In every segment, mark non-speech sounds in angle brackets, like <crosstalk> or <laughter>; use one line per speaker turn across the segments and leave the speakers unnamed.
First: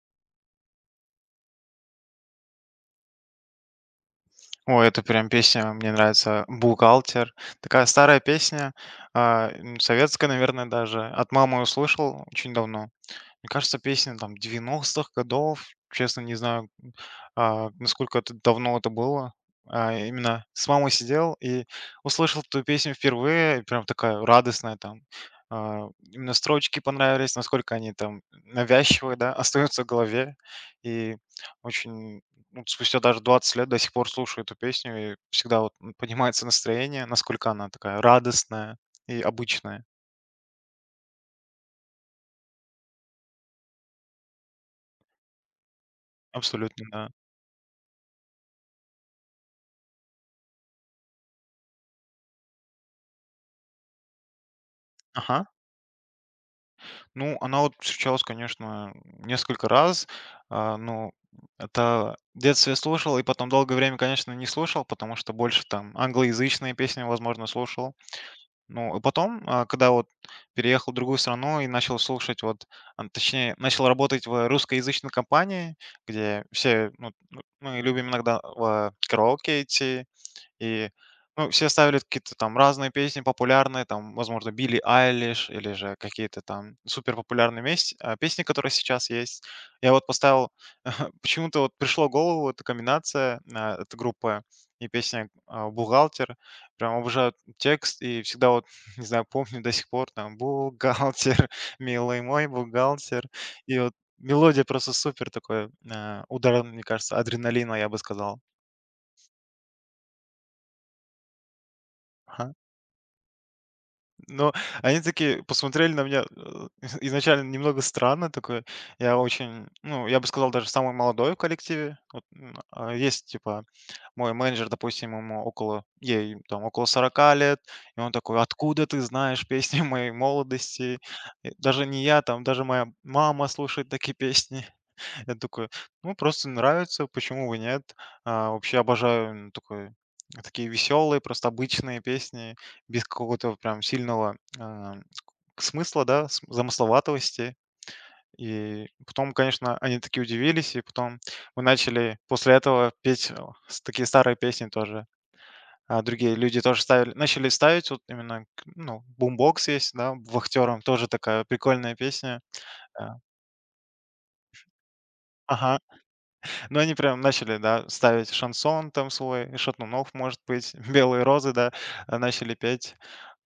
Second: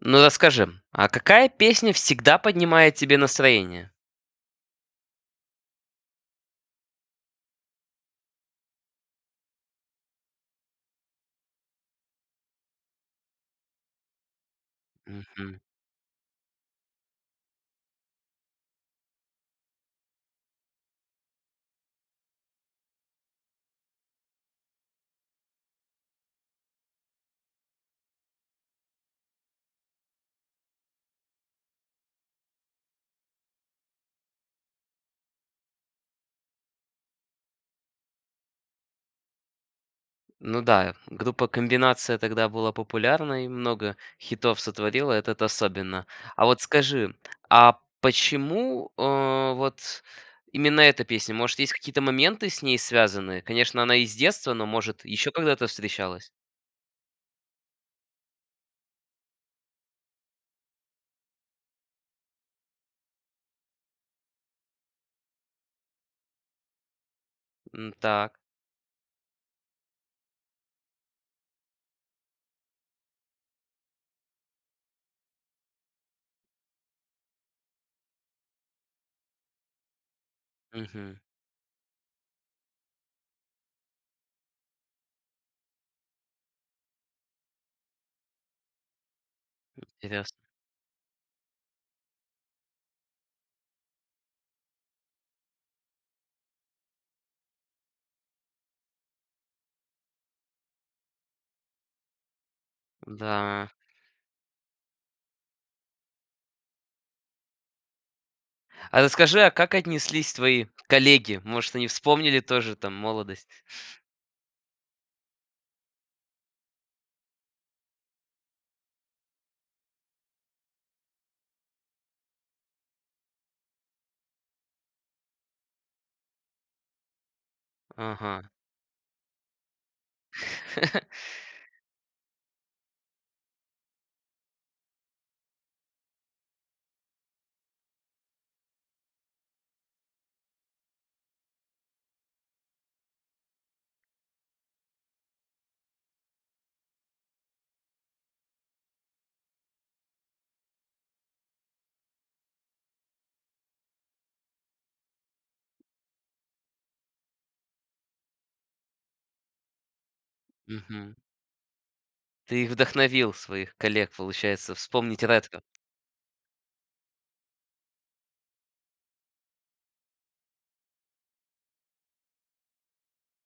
Ну расскажи, а какая песня всегда поднимает тебе настроение?
О, это прям песня, мне нравится "Бухгалтер". Такая старая песня, советская, наверное, даже. От мамы услышал очень давно. Мне кажется, песня там девяностых
Мгм.
годов. Честно, не знаю, насколько это давно это было. Именно с мамой сидел и услышал эту песню впервые, и прям такая радостная там. Именно строчки понравились, насколько они там навязчивые, да, <laughs> остаются в голове. И очень, ну, спустя даже 20 лет до сих пор слушаю эту песню, и всегда вот поднимается настроение, насколько она такая радостная и обычная.
Ну да, группа "Комбинация" тогда была популярна и много хитов сотворила, этот особенно. А вот
Абсолютно, да.
скажи, а почему, именно эта песня? Может, есть какие-то моменты с ней связанные? Конечно, она из детства, но, может, еще
Ага.
когда-то встречалась?
Ну, она вот встречалась, конечно, несколько раз. Ну, это в детстве слушал, и потом долгое время, конечно, не слушал, потому что больше там англоязычные песни, возможно,
М,
слушал.
так.
Ну, и потом, когда вот переехал в другую страну и начал слушать, вот, точнее, начал работать в русскоязычной компании, где все, ну, мы любим иногда в караоке идти, и,
Мгм.
ну, все ставили какие-то там разные песни популярные, там, возможно, Билли Айлиш или же какие-то там супер популярные песни, которые сейчас есть. Я вот
Интересно.
поставил, <laughs> почему-то вот пришло в голову эта комбинация, эта группа и песня «Бухгалтер». Прям обожаю текст и всегда вот, <laughs> не знаю, помню до сих пор там «Бухгалтер, <laughs> милый мой бухгалтер».
Да.
И вот мелодия просто супер такой, удар, мне кажется, адреналина, я бы сказал.
А расскажи, а как отнеслись твои коллеги? Может, они вспомнили
Ага.
тоже там молодость?
Но они такие посмотрели на меня, <laughs> изначально немного странно такое. Я очень, ну, я бы сказал, даже самый молодой в коллективе. Вот, есть, типа, мой менеджер, допустим, ему около, ей там около 40 лет, и он такой,
Ага.
откуда ты знаешь песни <laughs> моей молодости?
<laughs>
И даже не я, там, даже моя мама слушает такие песни. Я такой: "Ну, просто нравится, почему бы нет?" Вообще обожаю, такой такие веселые, просто обычные песни, без какого-то прям сильного, а, к смысла, да, с замысловатости. И потом, конечно, они такие удивились, и потом мы начали после этого петь, с такие старые песни тоже. А другие люди тоже ставили начали ставить вот именно к ну, бумбокс есть, да, Вахтером тоже
Мгм.
такая прикольная песня.
Ты их
А.
вдохновил, своих коллег, получается, вспомнить ретро.
Ага. Ну, они прям начали, да, ставить шансон там свой, Шатунов, может быть, <laughs> Белые розы, да, начали петь.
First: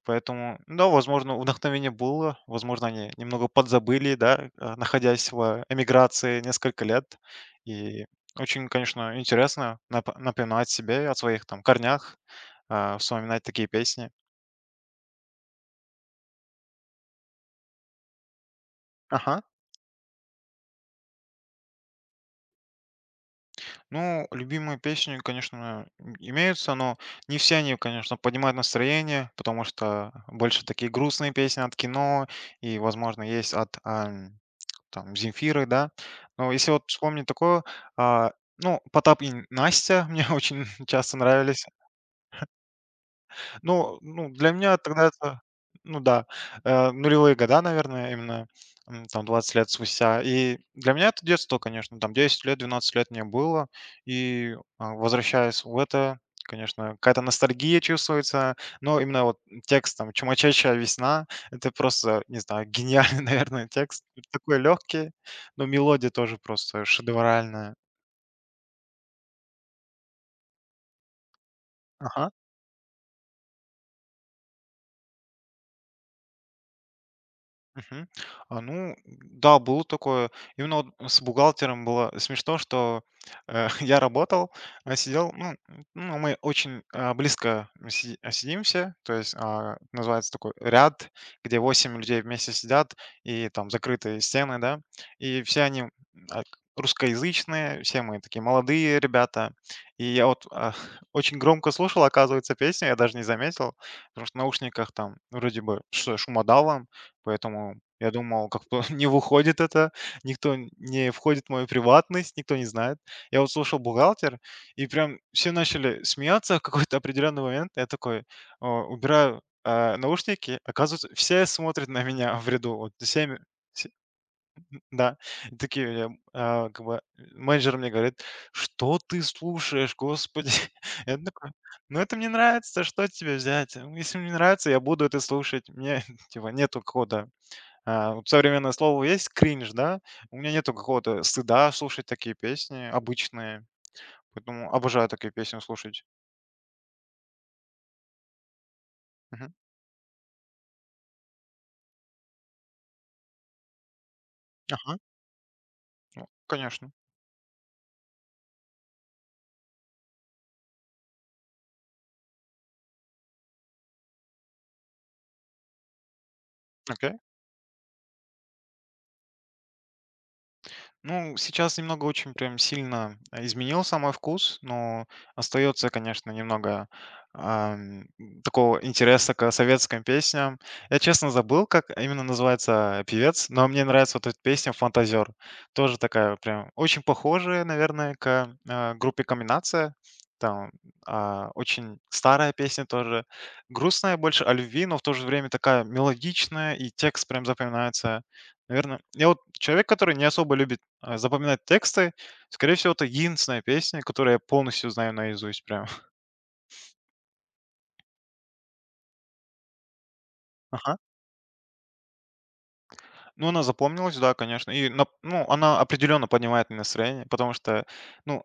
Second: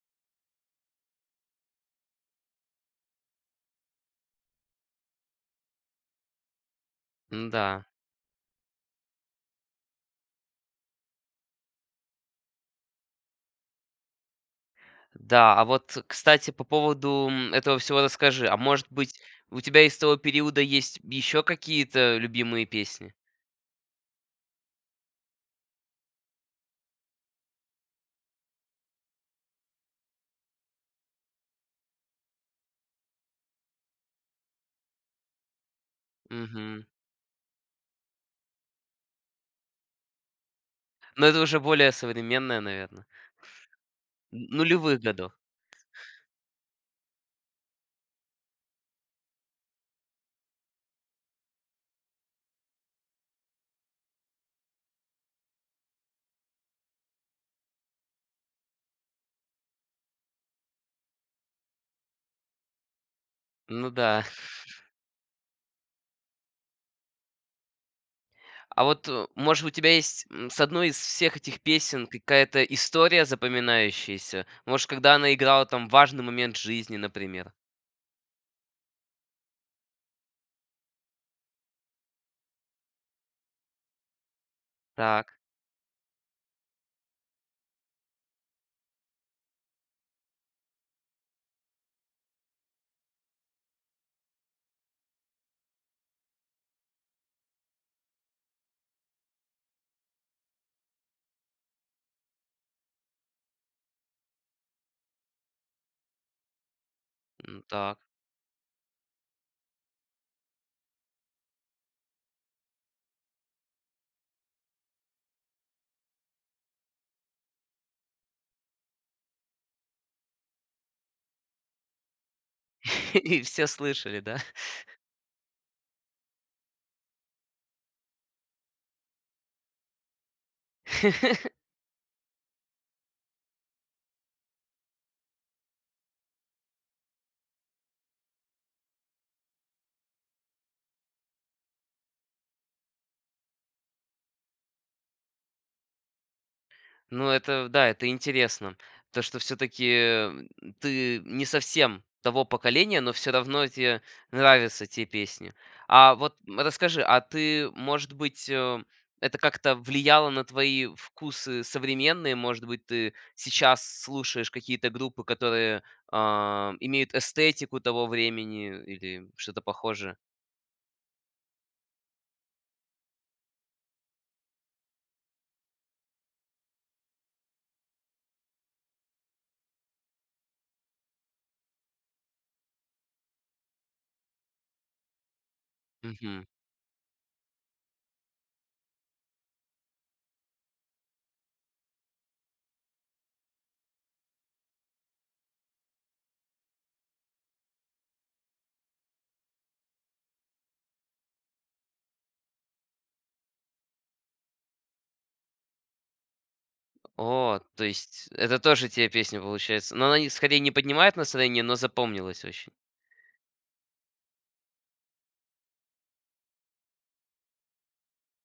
Поэтому, да, возможно, вдохновение было, возможно, они немного подзабыли, да, находясь в эмиграции несколько лет.
Да.
И очень, конечно, интересно напоминать себе о своих там корнях, вспоминать такие песни.
Да, а вот, кстати, по поводу, м, этого всего расскажи. А может быть,
Ага.
у тебя из того периода есть еще какие-то любимые песни?
Ну, любимые песни, конечно, имеются, но не все они, конечно, поднимают настроение, потому что больше такие грустные песни от кино и, возможно, есть от там Земфиры, да. Но если вот
Угу.
вспомнить такое, а, ну, Потап и Настя <laughs> мне очень часто
Но это уже
нравились.
более современная, наверное.
Ну,
Н
для меня
нулевых
тогда
годов.
это ну да, нулевые года, наверное, именно, там 20 лет спустя. И для меня это детство, конечно, там 10 лет, 12 лет мне было. И, возвращаясь в это, конечно, какая-то ностальгия чувствуется, но именно вот текст там "Чумачащая весна" — это просто, не знаю, гениальный, <laughs> наверное,
Ну
текст.
да.
Такой легкий, но мелодия тоже просто шедевральная.
А вот, может, у тебя есть, м, с одной из всех этих песен
Ага.
какая-то история запоминающаяся? Может, когда она играла там важный момент жизни, например?
Мгм. Ну да, было такое. Именно вот с бухгалтером было смешно, что <laughs> я работал, а
Так,
сидел, ну, ну, мы очень близко сидимся, то есть называется такой ряд, где 8 людей вместе сидят, и там закрытые стены, да, и все они а, к- русскоязычные, все мы такие молодые ребята. И я вот <laughs> очень громко слушал, оказывается, песню, я даже не заметил, потому что в наушниках там вроде бы что шумодава.
м,
Поэтому
так.
я думал, как бы <laughs> не выходит это, никто не входит в мою приватность, никто не знает. Я вот слушал «Бухгалтер», и прям все начали смеяться <laughs> в какой-то определенный момент. Я такой, убираю, наушники, оказывается, все смотрят на меня <laughs> в ряду.
<laughs> И все
Все-
слышали, да?
да, и такие, я, как бы, менеджер мне говорит, что ты слушаешь, господи. <laughs> Я
<laughs>
такой, ну это мне нравится, что тебе взять? Ну, если мне нравится, я буду это слушать. Мне, <laughs> типа, нету кода. Вот современное слово есть кринж, да? У меня нету какого-то стыда слушать такие песни обычные, поэтому обожаю такие песни слушать.
Ну, это, да, это интересно. То, что
Мгм.
все-таки ты не совсем того поколения, но все равно тебе нравятся
Ага.
те песни. А
Ну,
вот
конечно.
расскажи, а ты, может быть, это как-то влияло на твои вкусы современные? Может быть, ты сейчас слушаешь какие-то группы, которые а,
Окей.
имеют эстетику того времени или что-то похожее?
Ну, сейчас немного очень прям сильно изменился мой вкус, но остается, конечно, немного ам, такого интереса к советским песням. Я, честно, забыл, как именно называется певец, но мне нравится вот эта песня «Фантазер». Тоже такая прям очень похожая, наверное, к группе «Комбинация». Там очень старая песня тоже. Грустная больше о любви, но в то же время такая мелодичная, и текст прям запоминается. Наверное, я вот человек, который не особо любит запоминать тексты, скорее всего, это единственная песня, которую я полностью знаю наизусть прям.
О, то есть это тоже те песня получается. Но она не скорее не
<laughs>
поднимает настроение, но запомнилась очень.
Ну, она запомнилась, да, конечно. И, ну, она определенно поднимает мне настроение, потому что, ну,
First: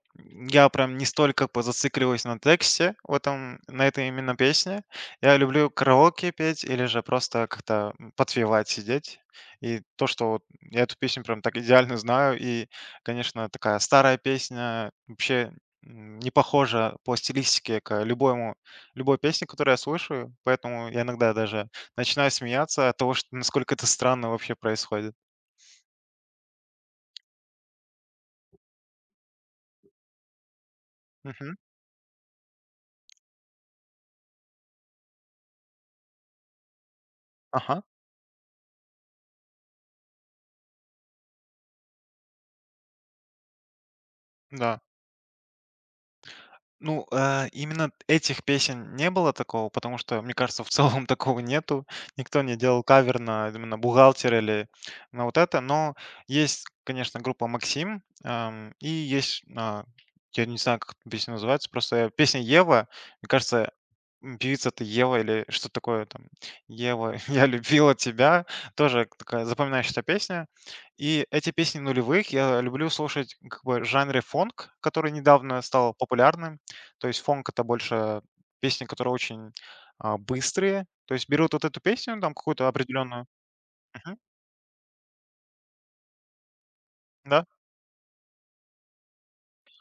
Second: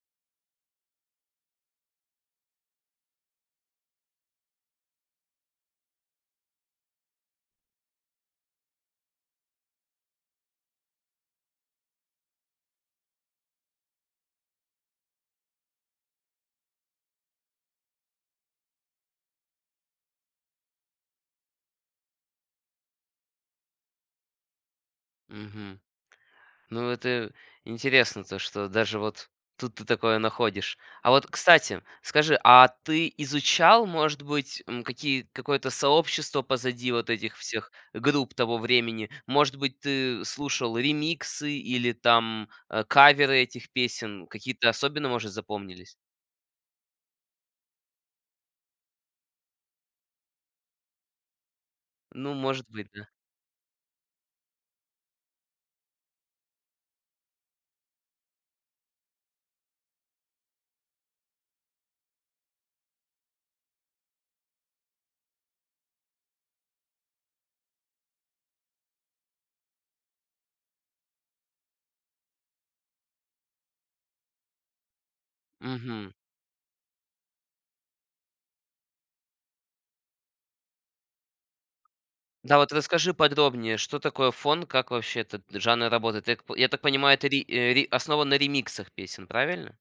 я прям не столько зацикливаюсь на тексте в этом, на этой именно песне. Я люблю караоке петь или же просто как-то подпевать, сидеть. И то, что вот я эту песню прям так идеально знаю. И, конечно, такая старая песня вообще не похожа по стилистике к любому, любой песне, которую я слышу. Поэтому я иногда даже начинаю смеяться от того, что насколько это странно вообще происходит.
Мгм. Ну, это интересно, то, что даже вот тут ты такое находишь. А вот,
Мгм.
кстати, скажи, а ты изучал, может быть, м, какие какое-то сообщество позади вот этих всех
Ага,
групп того времени? Может быть, ты слушал ремиксы или там каверы этих песен? Какие-то
да.
особенно, может, запомнились?
Ну, именно этих песен не было такого, потому что, мне кажется, в целом <laughs> такого нету.
Ну,
Никто не
может
делал
быть, да.
кавер на именно «Бухгалтер» или на вот это. Но есть, конечно, группа «Максим», и есть, я не знаю, как эта песня называется, просто песня «Ева». Мне кажется, певица-то Ева или что такое там «Ева, <laughs> я любила тебя». Тоже такая запоминающаяся песня. И эти песни нулевых я люблю слушать как бы в жанре фонк, который недавно стал
Мгм.
популярным. То есть фонк — это больше песни, которые очень, быстрые. То есть берут вот эту песню, там
Да,
какую-то
вот расскажи
определенную.
подробнее, что
Мгм.
такое фон, как вообще этот жанр работает? Я так понимаю, это ри
Да.
э, ри основан на ремиксах песен, правильно?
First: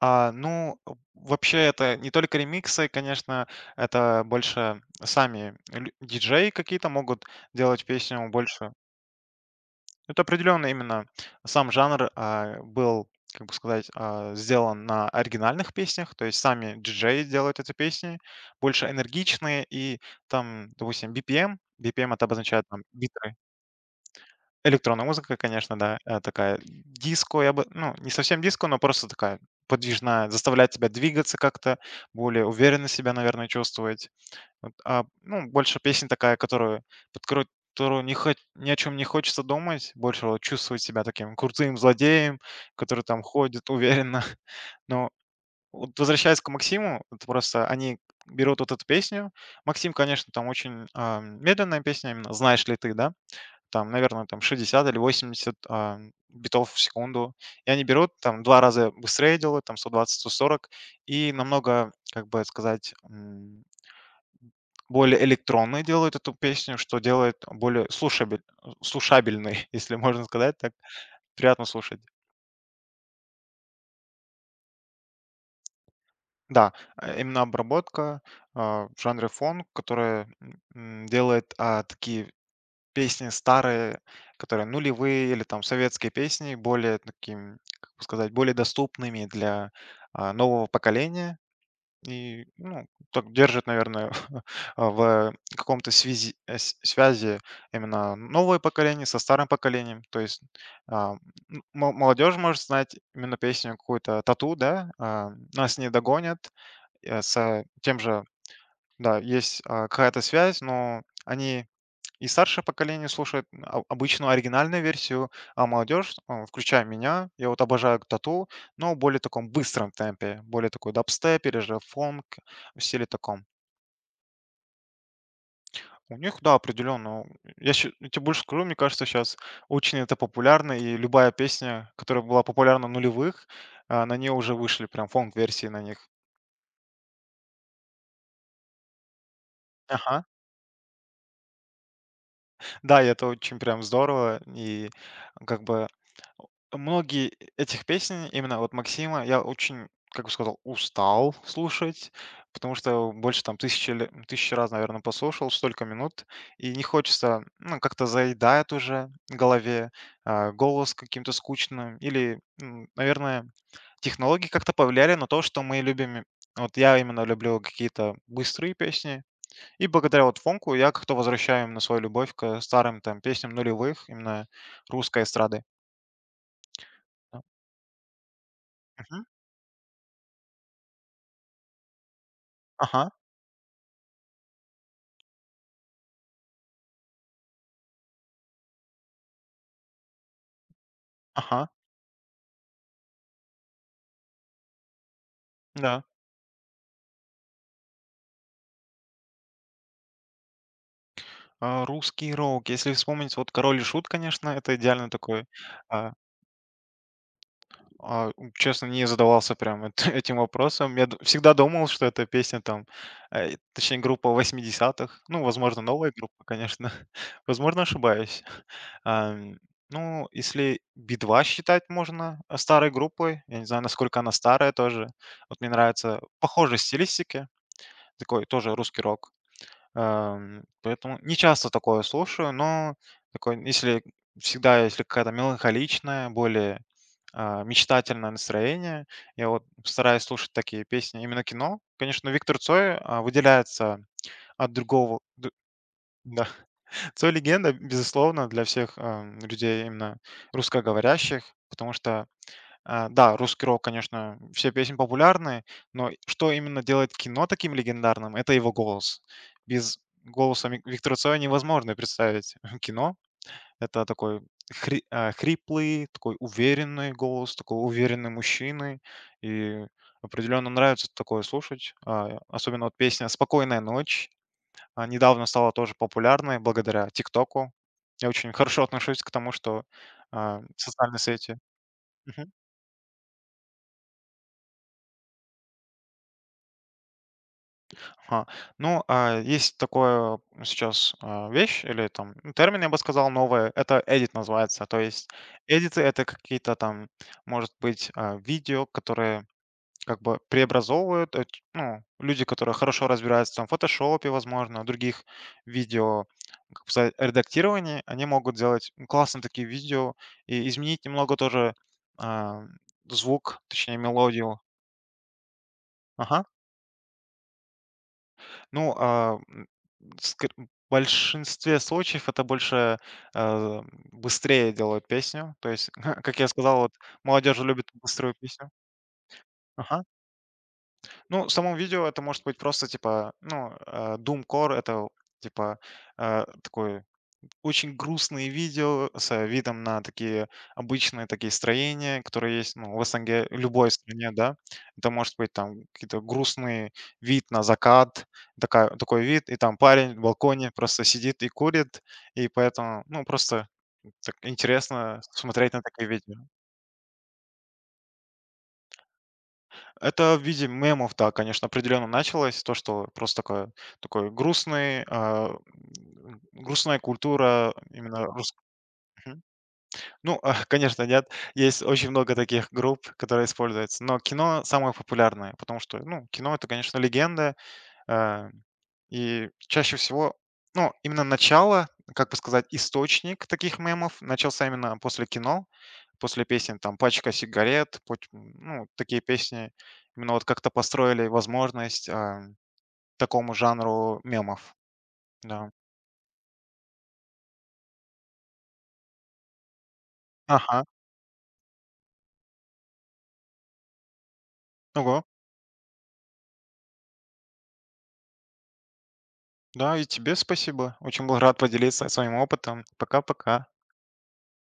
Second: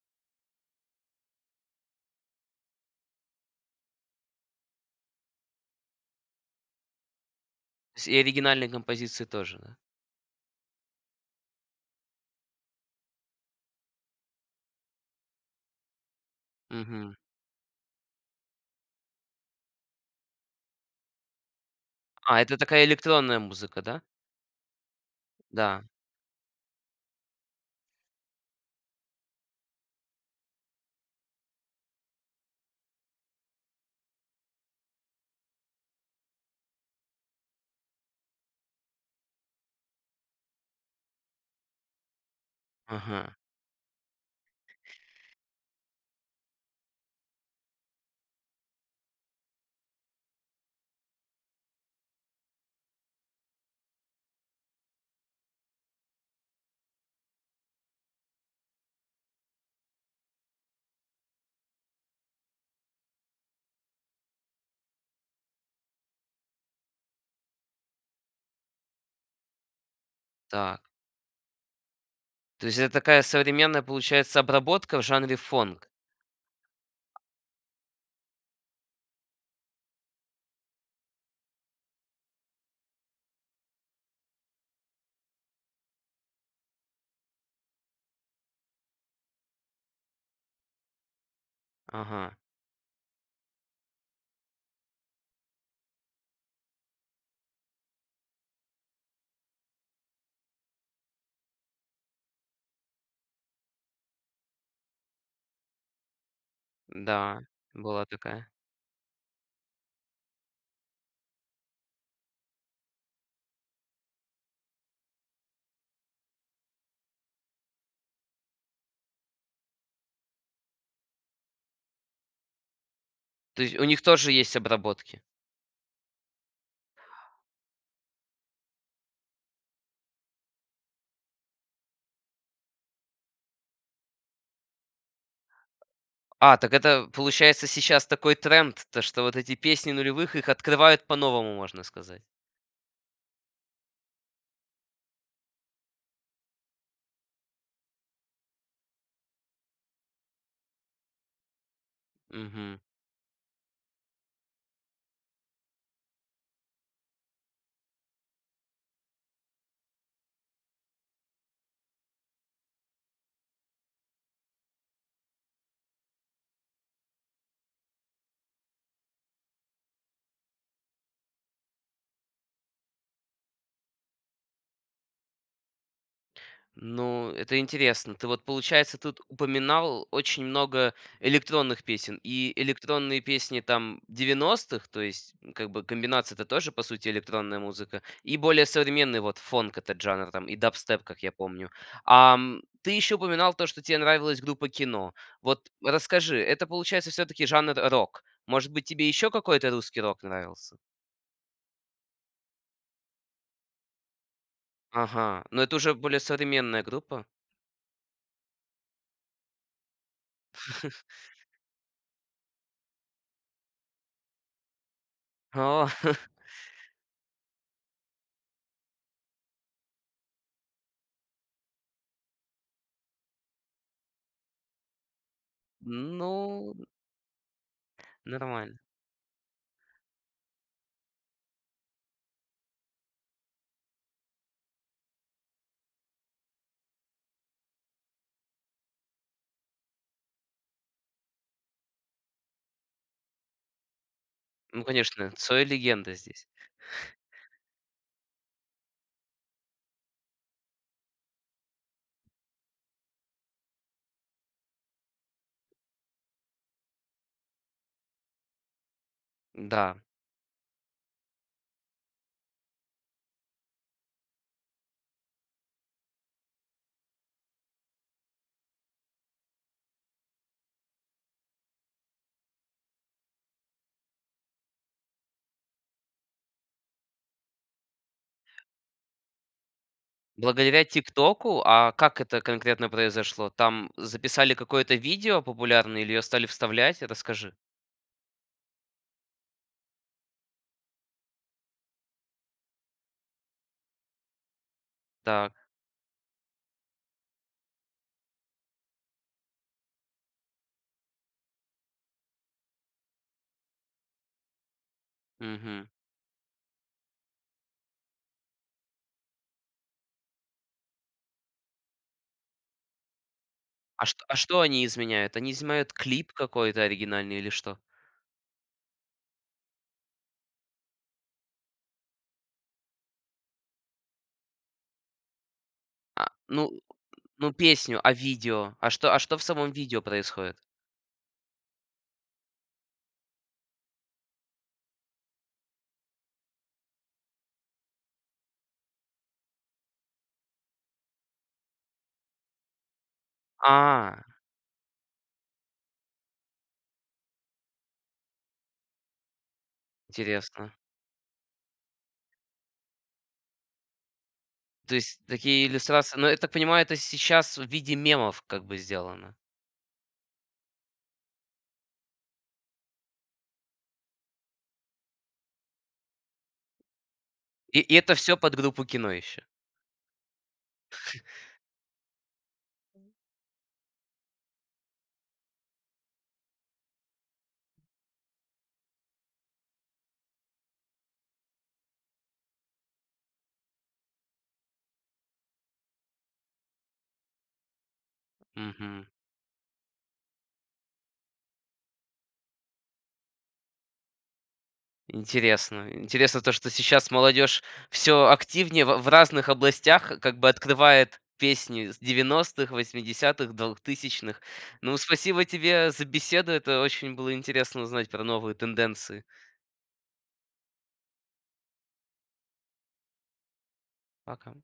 Ну, в вообще, это не только ремиксы, конечно, это больше сами лю диджеи какие-то могут делать
То есть и
песню
оригинальные
больше.
композиции тоже, да?
Это определенно именно сам жанр, был, как бы сказать, сделан на оригинальных песнях. То есть сами
Мгм.
диджеи делают эти песни больше энергичные и там, допустим, BPM. BPM — это
А, это
обозначает там
такая
биты.
электронная музыка, да?
Электронная музыка, конечно,
Да.
да, такая диско, я бы, ну, не совсем диско, но просто такая подвижная, заставляет тебя двигаться как-то, более уверенно себя, наверное, чувствовать. Вот, ну, больше песня такая, которую, под кору- которую не хо- ни о чем не хочется думать, больше вот чувствовать себя таким крутым злодеем, который там
Ага.
ходит уверенно. <laughs> Но вот возвращаясь к Максиму, это просто они берут вот эту песню. Максим, конечно, там очень медленная песня, именно «Знаешь ли ты», да? Там, наверное, там 60 или 80 битов в секунду. И они берут, там, 2 раза быстрее делают, там, 120-140 и намного, как бы сказать, более электронной делают эту песню, что делает более слушабельной, <laughs> если можно сказать так.
Так.
Приятно слушать.
То есть это такая современная, получается, обработка в жанре фонг.
Да, именно обработка, в жанре фонк, которая, делает, такие песни старые, которые нулевые или там советские песни, более таким, как бы сказать, более доступными для, нового поколения.
Ага.
И, ну, так держит, наверное, <laughs> в каком-то связи э, с связи именно новое поколение со старым поколением. То есть, а, м мо молодежь может знать именно песню какую-то "Тату", да, "Нас не догонят",
Да,
с тем
была
же,
такая.
да, есть, какая-то связь, но они и старшее поколение слушает обычно оригинальную версию, а молодежь, включая меня, я вот обожаю тату, но в более таком быстром темпе, более такой дабстеп или же фонк в стиле таком.
То есть у них тоже есть обработки?
У них, да, определенно. Я, я тебе больше скажу, мне кажется, сейчас очень это популярно, и любая песня, которая была популярна в нулевых, на нее уже вышли прям фонк-версии на них.
А, так это, получается, сейчас такой тренд, то что вот эти песни
Ага.
нулевых, их открывают по-новому, можно сказать.
Да, и это очень прям здорово, и как бы многие этих песен, именно вот Максима, я очень, как бы сказал, устал слушать, потому
Мгм.
что больше там тысячи, тысячи раз, наверное, послушал, столько минут, и не хочется, ну, как-то заедает уже в голове, голос каким-то скучным, или, наверное, технологии как-то повлияли на то, что мы любим. Вот я именно люблю какие-то быстрые песни, и благодаря вот фонку я как-то возвращаю именно свою любовь к старым там песням нулевых, именно русской эстрады.
Ну,
Да.
это интересно. Ты вот, получается, тут
Мгм.
упоминал очень много электронных песен. И
Ага.
электронные песни там девяностых, то есть м, как бы комбинация это тоже, по сути, электронная музыка. И более современный вот фонк этот жанр там, и дабстеп, как я
Ага,
помню. А ты еще упоминал то, что тебе нравилась группа кино. Вот
да.
расскажи, это, получается, все-таки жанр рок. Может быть, тебе еще какой-то русский рок нравился?
Русский рок. Если вспомнить, вот "Король и Шут", конечно, это идеально
Ага,
такой.
но это уже
А,
более современная группа.
честно, не задавался прям эт <laughs> этим вопросом. Я д всегда думал, что это песня там, точнее, группа восьмидесятых. Ну, возможно,
О, <laughs>
новая группа, конечно. <laughs> Возможно, ошибаюсь. Ам, ну, если "Би-2" считать можно, старой группой, я не знаю, насколько она старая тоже. Вот мне нравится,
ну,
похожей стилистики, такой тоже
нормально.
русский рок. Поэтому не часто такое слушаю, но такое, если всегда, если какая-то меланхоличная, более мечтательное настроение, я вот стараюсь слушать такие песни, именно кино. Конечно, Виктор Цой выделяется от
Ну,
другого,
конечно, Цой легенда
да,
здесь.
<laughs> Цой легенда, безусловно, для всех людей именно русскоговорящих, потому что да, русский рок, конечно, все песни популярны, но что именно делает кино таким легендарным — это его голос.
Да.
Без голоса Ми Виктора Цоя невозможно представить <laughs> кино. Это такой хриплый, такой уверенный голос, такой уверенный мужчины. И определенно нравится такое слушать. Особенно вот песня "Спокойная ночь", недавно стала тоже популярной благодаря "Тиктоку". Я очень <laughs> хорошо отношусь к тому, что,
Благодаря
социальные сети.
"Тиктоку", а как это конкретно произошло? Там записали какое-то видео популярное или ее стали вставлять? Расскажи.
Ага. Ну, есть такое сейчас вещь или там ну, термин, я бы сказал, новое. Это edit называется. То есть
Так,
эдиты — это какие-то там, может быть, видео, которые как бы преобразовывают, ну, люди, которые хорошо разбираются там в фотошопе, возможно, других
мгм.
видео, как бы сказать, редактировании, они могут делать классные такие видео и изменить немного тоже а, звук, точнее,
А что а
мелодию.
что они изменяют? Они изменяют клип
Ага.
какой-то оригинальный или что?
Ну, ск в большинстве случаев это больше, а, быстрее делают песню. То есть, <laughs>
А,
как я
ну
сказал, вот
ну,
молодежь любит
песню, а
быструю песню.
видео? А что в самом видео
Ага.
происходит?
Ну, в самом видео это может быть просто типа, ну, doom-core — это типа, такой очень грустные видео с видом на такие обычные такие строения, которые есть, ну, в СНГ, любой
А,
стране, да. Это может быть там какие-то грустный вид на закат, такая, такой вид, и там парень в балконе
интересно.
просто сидит и курит, и поэтому, ну, просто так
То
интересно
есть такие
смотреть на такие
иллюстрации, но
видео.
я так понимаю, это сейчас в виде мемов как бы сделано.
Это в виде мемов, да, конечно, определенно началось, то, что просто такое, такой грустный, грустная культура
И это
именно
все под
русская.
группу кино еще.
Ну, <laughs> конечно, нет. Есть очень много таких групп, которые используются. Но кино самое популярное, потому что, ну, кино это, конечно, легенда. э, И чаще всего, ну, именно начало, как бы сказать, источник таких мемов начался именно после кино, после песен, там, «Пачка сигарет», ну,
Мгм.
такие песни. Именно вот как-то построили возможность такому жанру мемов. Да.
Интересно. Интересно то, что сейчас молодежь все активнее в разных областях как бы
Ага.
открывает песни с 90-х, 80. Ну,
Ого.
спасибо тебе за беседу. Это очень было интересно узнать про новые тенденции.
Да, и тебе спасибо. Очень был рад поделиться своим опытом. Пока-пока.
Пока.